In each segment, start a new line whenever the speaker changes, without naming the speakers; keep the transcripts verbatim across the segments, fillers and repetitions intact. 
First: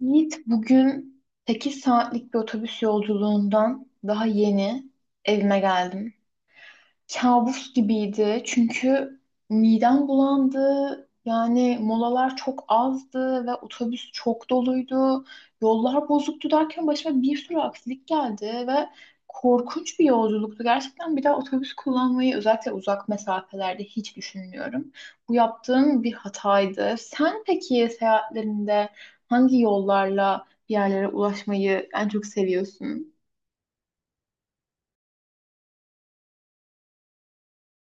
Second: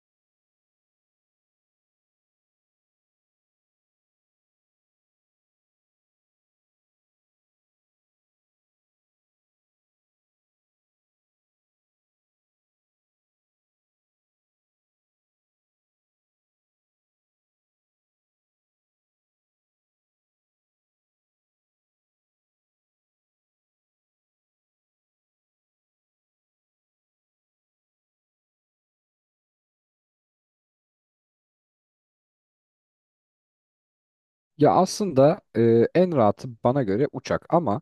Yiğit, bugün sekiz saatlik bir otobüs yolculuğundan daha yeni evime geldim. Kabus gibiydi çünkü midem bulandı. Yani molalar çok azdı ve otobüs çok doluydu. Yollar bozuktu derken başıma bir sürü aksilik geldi ve korkunç bir yolculuktu. Gerçekten bir daha otobüs kullanmayı, özellikle uzak mesafelerde, hiç düşünmüyorum. Bu yaptığım bir hataydı. Sen peki seyahatlerinde hangi yollarla bir yerlere ulaşmayı en çok seviyorsun?
Ya aslında e, en rahatı bana göre uçak ama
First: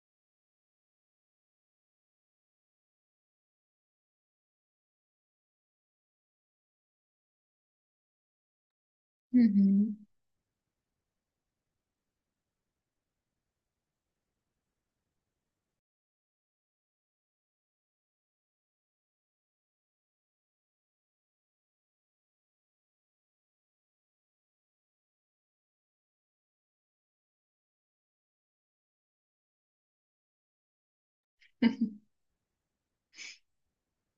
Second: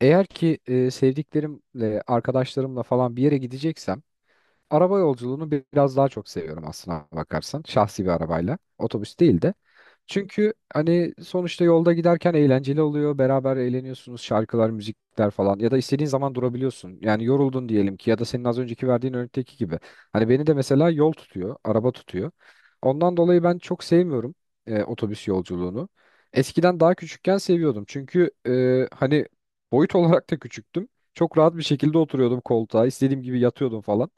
eğer ki e, sevdiklerimle, arkadaşlarımla falan bir yere gideceksem araba yolculuğunu biraz daha çok seviyorum aslına bakarsan. Şahsi bir arabayla. Otobüs
Hı
değil de.
hı.
Çünkü hani sonuçta yolda giderken eğlenceli oluyor. Beraber eğleniyorsunuz. Şarkılar, müzikler falan. Ya da istediğin zaman durabiliyorsun. Yani yoruldun diyelim ki ya da senin az önceki verdiğin örnekteki gibi. Hani beni de mesela yol tutuyor, araba tutuyor. Ondan dolayı ben çok sevmiyorum e, otobüs yolculuğunu. Eskiden daha küçükken seviyordum. Çünkü e, hani boyut olarak da küçüktüm. Çok rahat bir şekilde oturuyordum koltuğa. İstediğim gibi yatıyordum falan.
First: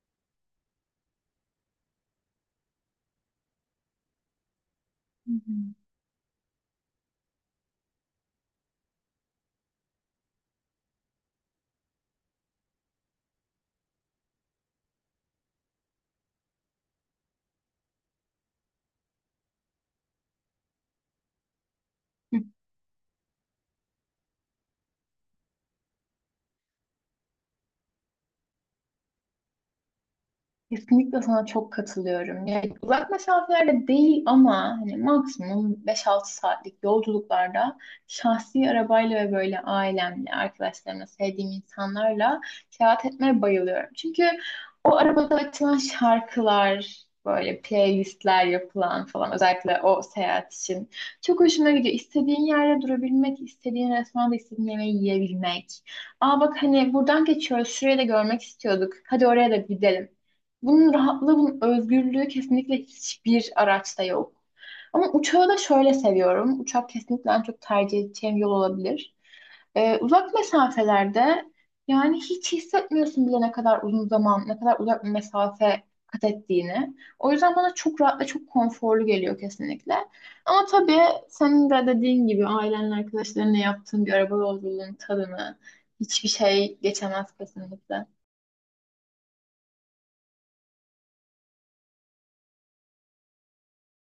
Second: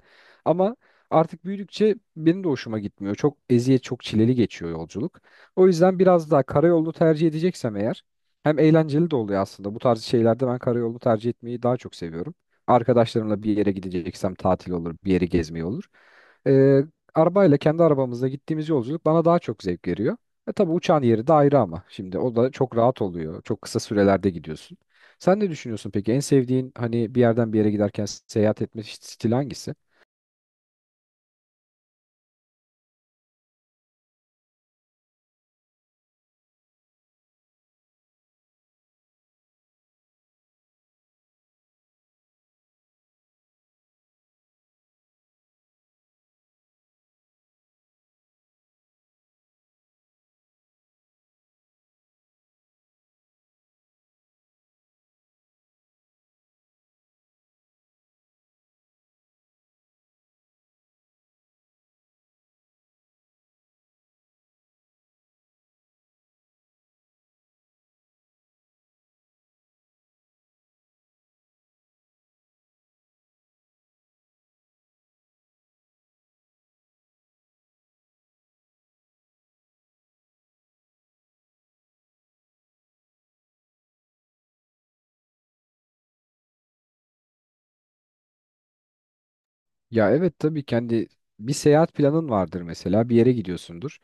Ama artık büyüdükçe benim de hoşuma gitmiyor. Çok eziyet, çok çileli geçiyor yolculuk. O yüzden biraz daha karayolunu tercih edeceksem eğer hem eğlenceli de oluyor aslında. Bu tarz şeylerde ben karayolunu tercih etmeyi daha çok seviyorum. Arkadaşlarımla bir yere gideceksem tatil olur, bir yere gezmeye olur. Ee, Arabayla kendi arabamızla gittiğimiz yolculuk bana daha çok zevk veriyor. E tabii uçağın yeri de ayrı ama şimdi o da çok rahat oluyor. Çok kısa sürelerde gidiyorsun. Sen ne düşünüyorsun peki? En sevdiğin hani bir yerden bir yere giderken seyahat etme stili hangisi?
Kesinlikle sana çok katılıyorum. Yani uzak mesafelerde değil ama hani maksimum beş altı saatlik yolculuklarda şahsi arabayla ve böyle ailemle, arkadaşlarımla, sevdiğim insanlarla seyahat etmeye bayılıyorum. Çünkü o arabada açılan şarkılar, böyle playlistler yapılan falan, özellikle o seyahat için çok hoşuma gidiyor. İstediğin yerde durabilmek, istediğin restoranda istediğin yemeği yiyebilmek. Aa, bak hani buradan geçiyoruz, şurayı da görmek istiyorduk, hadi oraya da gidelim. Bunun rahatlığı, bunun özgürlüğü kesinlikle hiçbir araçta yok. Ama uçağı da şöyle seviyorum. Uçak kesinlikle en çok tercih edeceğim yol olabilir. Ee, uzak mesafelerde yani hiç hissetmiyorsun bile ne kadar uzun zaman, ne kadar uzak bir mesafe kat ettiğini. O yüzden bana çok rahat ve çok konforlu geliyor kesinlikle. Ama tabii, senin de dediğin gibi, ailenle, arkadaşlarınla yaptığın bir araba yolculuğunun tadını hiçbir şey geçemez kesinlikle.
Ya evet tabii kendi bir seyahat planın vardır mesela bir yere gidiyorsundur.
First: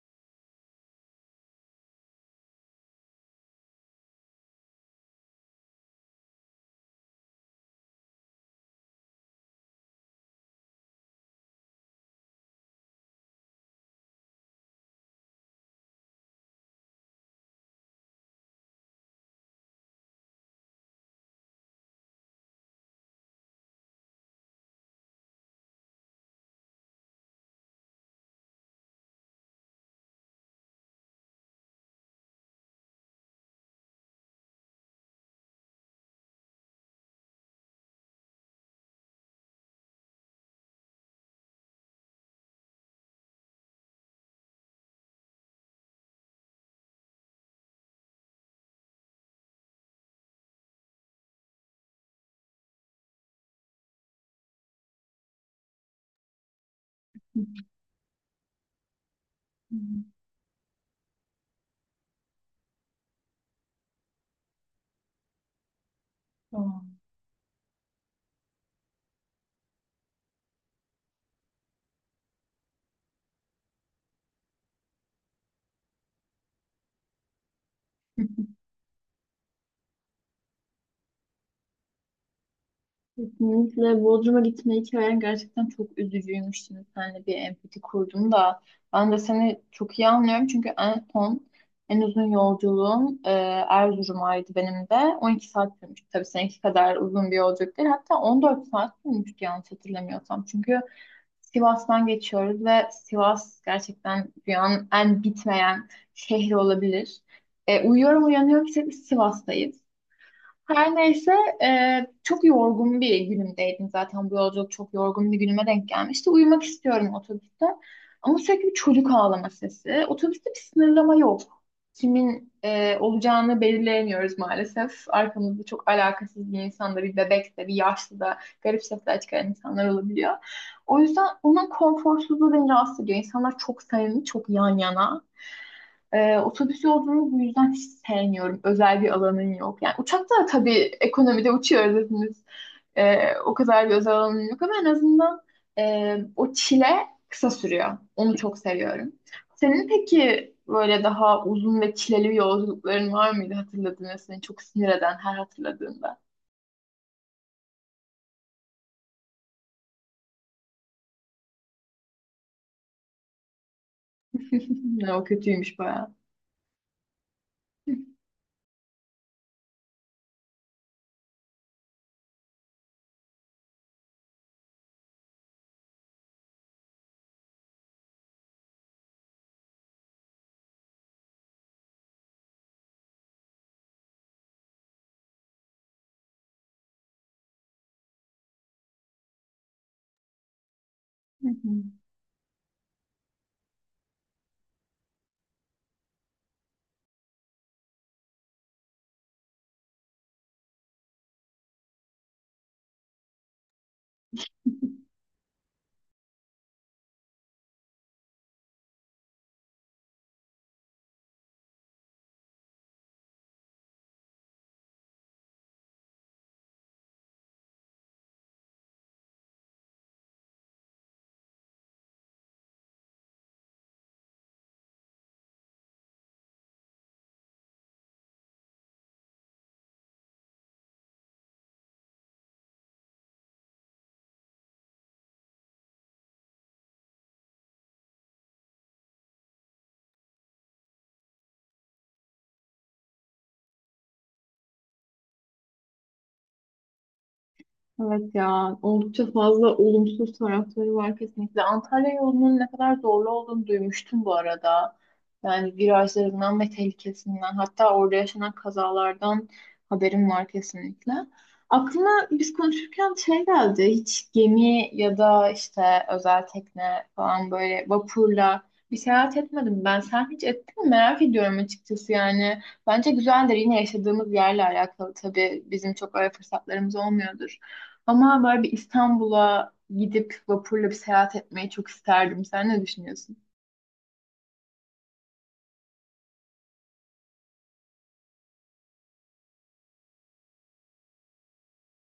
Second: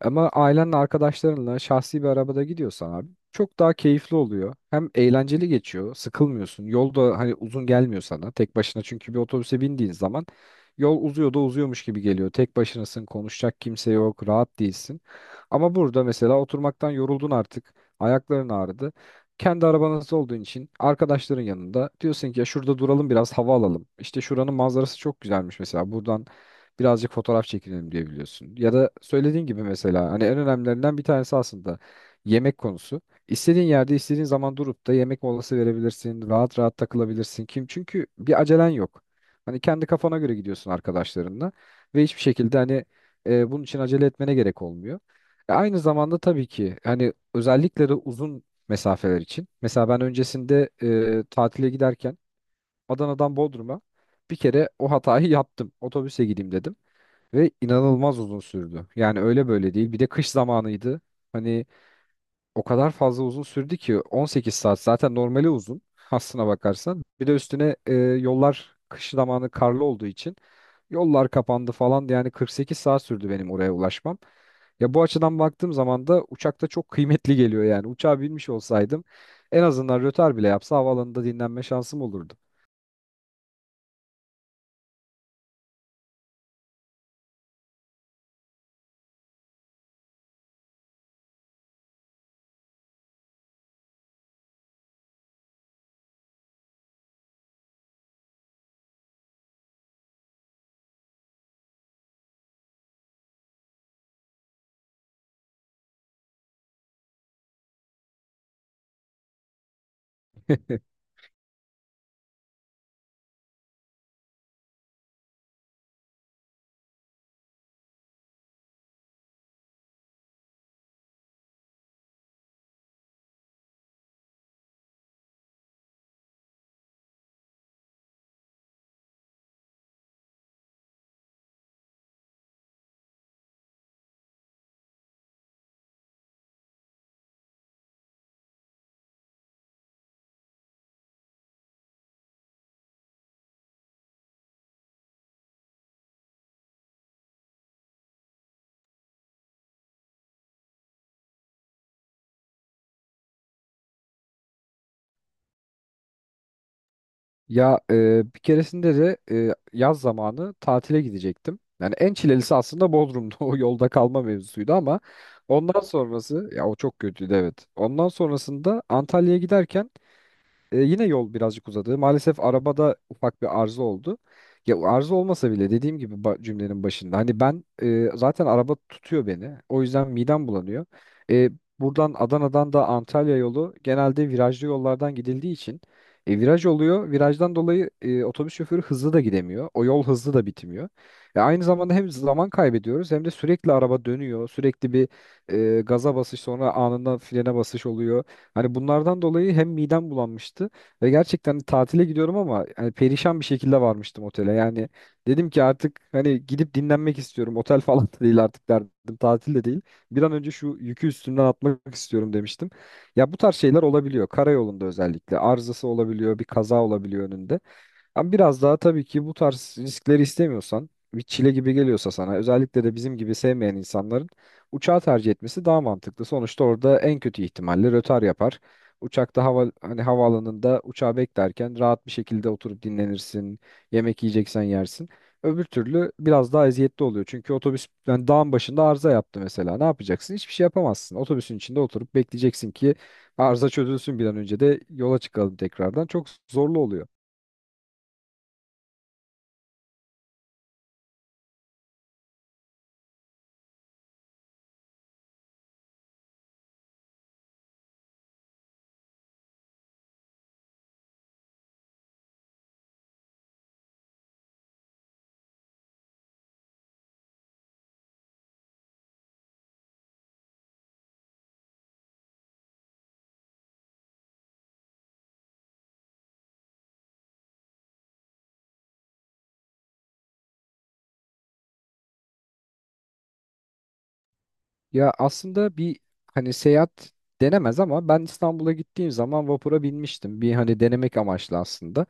Ama ailenle arkadaşlarınla şahsi bir arabada gidiyorsan abi çok daha keyifli oluyor. Hem eğlenceli geçiyor, sıkılmıyorsun. Yol da hani uzun gelmiyor sana tek başına çünkü bir otobüse bindiğin zaman yol uzuyor da uzuyormuş gibi geliyor. Tek başınasın, konuşacak kimse yok, rahat değilsin. Ama burada mesela oturmaktan yoruldun artık. Ayakların ağrıdı. Kendi arabanız olduğun için arkadaşların yanında diyorsun ki ya şurada duralım biraz hava alalım. İşte şuranın manzarası çok güzelmiş mesela buradan birazcık fotoğraf çekinelim diyebiliyorsun. Ya da söylediğin gibi mesela hani en önemlilerinden bir tanesi aslında yemek konusu. İstediğin yerde istediğin zaman durup da yemek molası verebilirsin. Rahat rahat takılabilirsin. Kim? Çünkü bir acelen yok. Hani kendi kafana göre gidiyorsun arkadaşlarınla ve hiçbir şekilde hani e, bunun için acele etmene gerek olmuyor. E, Aynı zamanda tabii ki hani özellikle de uzun mesafeler için. Mesela ben öncesinde e, tatile giderken Adana'dan Bodrum'a bir kere o hatayı yaptım. Otobüse gideyim dedim
Hı
ve inanılmaz uzun sürdü. Yani öyle böyle değil. Bir de
hı.
kış zamanıydı. Hani o kadar fazla uzun sürdü ki on sekiz saat zaten normali uzun aslına
Tamam.
bakarsan. Bir de üstüne e, yollar kış zamanı karlı olduğu için yollar kapandı falan, yani kırk sekiz saat sürdü benim oraya ulaşmam. Ya bu açıdan baktığım zaman da uçakta çok kıymetli geliyor yani. Uçağa binmiş olsaydım en azından rötar bile yapsa havaalanında dinlenme şansım olurdu.
Kesinlikle Bodrum'a gitme hikayen gerçekten çok üzücüymüş. Şimdi seninle bir empati kurdum da. Ben de seni çok iyi anlıyorum. Çünkü en son en uzun yolculuğum e, Erzurum'aydı benim de. on iki saat sürmüştü. Tabii seninki kadar uzun bir yolculuk değil. Hatta on dört saat sürmüştü yanlış hatırlamıyorsam. Çünkü Sivas'tan geçiyoruz ve Sivas gerçekten dünyanın en bitmeyen şehri olabilir. E, uyuyorum, uyanıyorum, sürekli Sivas'tayız. Her neyse, e, çok yorgun bir günümdeydim, zaten bu yolculuk çok yorgun bir günüme denk gelmişti. Uyumak istiyorum otobüste ama sürekli bir çocuk ağlama sesi. Otobüste bir sınırlama yok. Kimin e, olacağını belirleyemiyoruz maalesef. Arkamızda çok alakasız bir insan da, bir bebek de, bir yaşlı da, garip sesler çıkaran insanlar olabiliyor. O yüzden onun konforsuzluğu beni rahatsız ediyor. İnsanlar çok samimi, çok yan yana. Ee, otobüs yolculuğunu bu yüzden hiç sevmiyorum. Özel bir alanın yok. Yani uçakta da tabii ekonomide uçuyoruz hepimiz. Ee, o kadar bir özel alanın yok ama en azından e, o çile kısa sürüyor. Onu çok seviyorum. Senin peki böyle daha uzun ve çileli yolculukların var mıydı hatırladığın ve seni çok sinir eden her hatırladığında?
Ya e, bir keresinde de e, yaz zamanı tatile gidecektim. Yani en çilelisi aslında Bodrum'da o yolda kalma mevzusuydu ama
O kötüymüş
ondan
bayağı.
sonrası ya o çok kötüydü, evet. Ondan sonrasında Antalya'ya giderken e, yine yol birazcık uzadı. Maalesef arabada ufak bir arıza oldu. Ya arıza olmasa bile dediğim gibi ba- cümlenin başında. Hani ben e, zaten araba tutuyor beni. O yüzden midem bulanıyor. E, Buradan Adana'dan da Antalya yolu genelde virajlı yollardan gidildiği için e, viraj oluyor. Virajdan dolayı e, otobüs şoförü hızlı da gidemiyor. O yol hızlı da bitmiyor. E, aynı zamanda hem zaman kaybediyoruz hem de sürekli araba dönüyor. Sürekli bir e, gaza basış sonra anında frene basış oluyor. Hani bunlardan dolayı hem midem bulanmıştı ve gerçekten hani tatile gidiyorum ama hani perişan bir şekilde varmıştım otele. Yani dedim ki artık hani gidip dinlenmek istiyorum. Otel falan da değil artık derdim. Tatil de değil. Bir an önce şu yükü üstümden atmak istiyorum demiştim. Ya bu tarz şeyler olabiliyor. Karayolunda özellikle arızası olabiliyor, bir kaza olabiliyor önünde. Ama biraz daha tabii ki bu tarz riskleri istemiyorsan, bir çile gibi geliyorsa sana, özellikle de bizim gibi sevmeyen insanların uçağı tercih etmesi daha mantıklı. Sonuçta orada en kötü ihtimalle rötar yapar. Uçakta hava hani havaalanında uçağı beklerken rahat bir şekilde oturup dinlenirsin, yemek yiyeceksen yersin. Öbür türlü biraz daha eziyetli oluyor. Çünkü otobüs yani dağın başında arıza yaptı mesela. Ne yapacaksın? Hiçbir şey yapamazsın. Otobüsün içinde oturup bekleyeceksin ki arıza çözülsün bir an önce de yola çıkalım tekrardan. Çok zorlu oluyor.
Evet ya, oldukça fazla olumsuz tarafları var kesinlikle. Antalya yolunun ne kadar zorlu olduğunu duymuştum bu arada. Yani virajlarından ve tehlikesinden, hatta orada yaşanan kazalardan haberim var kesinlikle. Aklıma biz konuşurken şey geldi, hiç gemi ya da işte özel tekne falan, böyle vapurla bir seyahat etmedim ben. Sen hiç ettin mi? Merak ediyorum açıkçası yani. Bence güzeldir, yine yaşadığımız yerle alakalı tabii bizim çok öyle fırsatlarımız olmuyordur. Ama böyle bir İstanbul'a gidip vapurla bir seyahat etmeyi çok isterdim. Sen ne düşünüyorsun?
Ya aslında bir hani seyahat denemez ama ben İstanbul'a gittiğim zaman vapura binmiştim. Bir hani denemek amaçlı aslında.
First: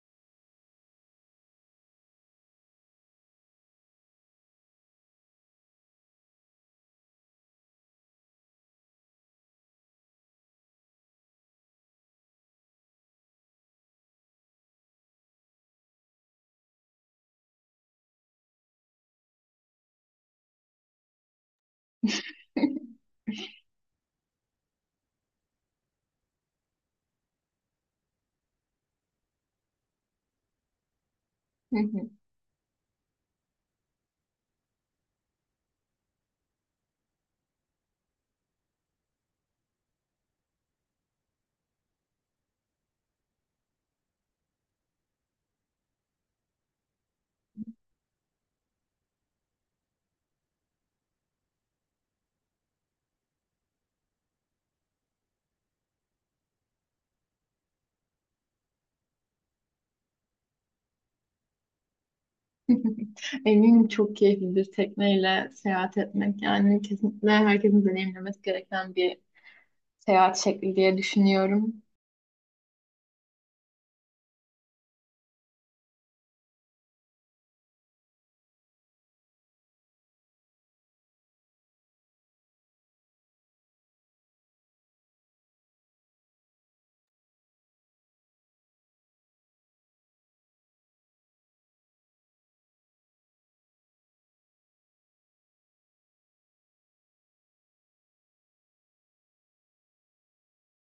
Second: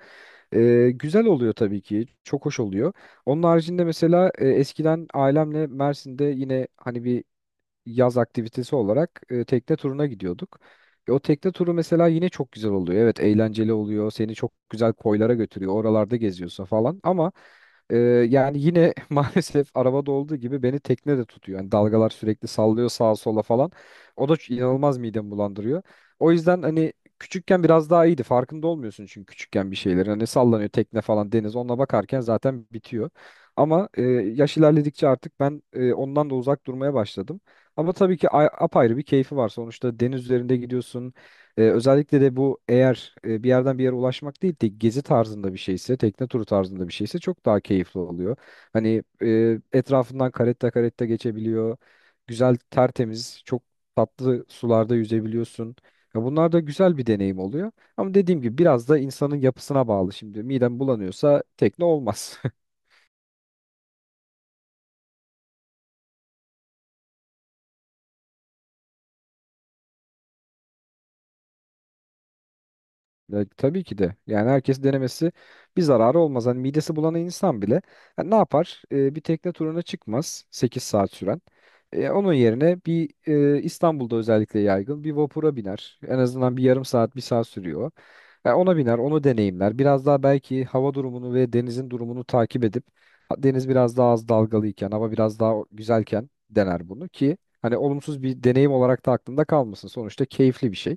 Ee, güzel oluyor tabii ki. Çok hoş oluyor. Onun haricinde mesela e, eskiden ailemle Mersin'de yine hani bir yaz aktivitesi olarak e, tekne turuna gidiyorduk. E, o tekne turu mesela yine çok güzel oluyor. Evet, eğlenceli oluyor. Seni çok güzel koylara götürüyor. Oralarda geziyorsun falan ama e, yani yine maalesef arabada olduğu gibi beni tekne de tutuyor. Yani dalgalar sürekli sallıyor sağa sola falan. O da ç- inanılmaz midemi bulandırıyor. O yüzden hani küçükken biraz daha iyiydi. Farkında olmuyorsun çünkü küçükken bir şeylerin. Hani sallanıyor tekne falan, deniz. Onunla bakarken zaten bitiyor. Ama e, yaş ilerledikçe artık ben e, ondan da uzak durmaya başladım. Ama tabii ki a- apayrı bir keyfi var. Sonuçta deniz üzerinde gidiyorsun. Ee, özellikle de bu eğer e, bir yerden bir yere ulaşmak değil de gezi tarzında bir şeyse, tekne turu tarzında bir şeyse çok daha keyifli oluyor. Hani e, etrafından karetta karetta geçebiliyor. Güzel, tertemiz, çok tatlı sularda yüzebiliyorsun. Ya bunlar da güzel bir deneyim oluyor. Ama dediğim gibi biraz da insanın yapısına bağlı şimdi. Midem bulanıyorsa tekne olmaz.
Eminim çok keyiflidir tekneyle seyahat etmek. Yani kesinlikle herkesin deneyimlemesi gereken bir seyahat şekli diye düşünüyorum.
Ya, tabii ki de. Yani herkes denemesi bir zararı olmaz. Hani midesi bulan insan bile ha, ne yapar? Ee, bir tekne turuna çıkmaz sekiz saat süren. Ee, onun yerine bir e, İstanbul'da özellikle yaygın bir vapura biner. En azından bir yarım saat, bir saat sürüyor. Ya ona biner, onu deneyimler. Biraz daha belki hava durumunu ve denizin durumunu takip edip ha, deniz biraz daha az dalgalıyken, hava biraz daha güzelken dener bunu ki hani olumsuz bir deneyim olarak da aklında kalmasın. Sonuçta keyifli bir şey.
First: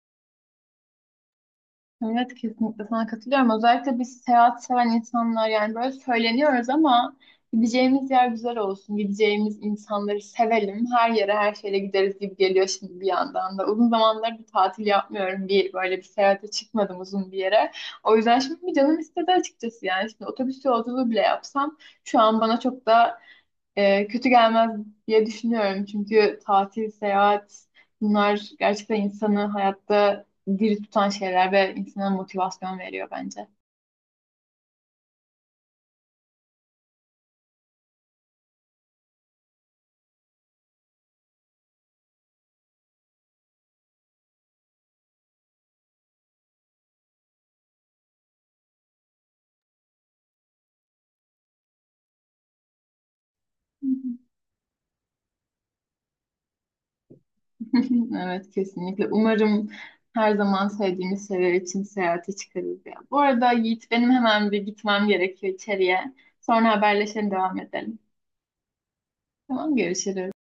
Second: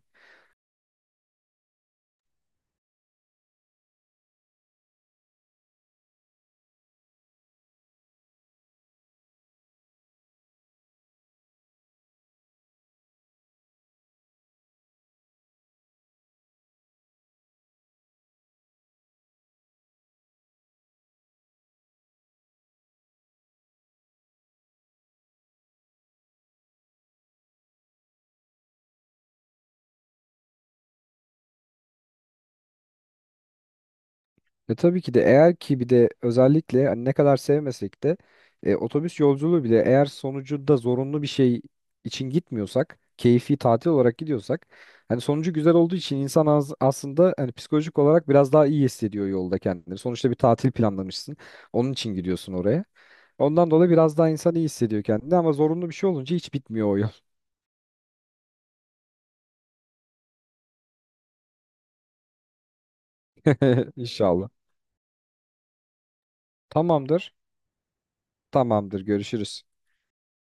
Evet, kesinlikle sana katılıyorum. Özellikle biz seyahat seven insanlar yani böyle söyleniyoruz ama gideceğimiz yer güzel olsun, gideceğimiz insanları sevelim, her yere her şeyle gideriz gibi geliyor şimdi bir yandan da. Uzun zamanlar bir tatil yapmıyorum. Bir, böyle bir seyahate çıkmadım uzun bir yere. O yüzden şimdi bir canım istedi açıkçası yani. Şimdi otobüs yolculuğu bile yapsam şu an bana çok da e, kötü gelmez diye düşünüyorum. Çünkü tatil, seyahat, bunlar gerçekten insanı hayatta diri tutan şeyler ve insana motivasyon veriyor bence.
E tabii ki de eğer ki bir de özellikle hani ne kadar sevmesek de e, otobüs yolculuğu bile eğer sonucunda zorunlu bir şey için gitmiyorsak, keyfi tatil olarak gidiyorsak hani sonucu güzel olduğu için insan az, aslında hani psikolojik olarak biraz daha iyi hissediyor yolda kendini. Sonuçta bir tatil planlamışsın. Onun için gidiyorsun oraya. Ondan dolayı biraz daha insan iyi hissediyor kendini ama zorunlu bir şey olunca hiç bitmiyor o yol.
Evet, kesinlikle. Umarım her zaman sevdiğimiz şeyler için seyahate çıkarız ya. Bu arada Yiğit, benim
İnşallah.
hemen bir gitmem gerekiyor içeriye. Sonra haberleşelim,
Tamamdır.
devam edelim.
Tamamdır. Görüşürüz.
Tamam, görüşürüz.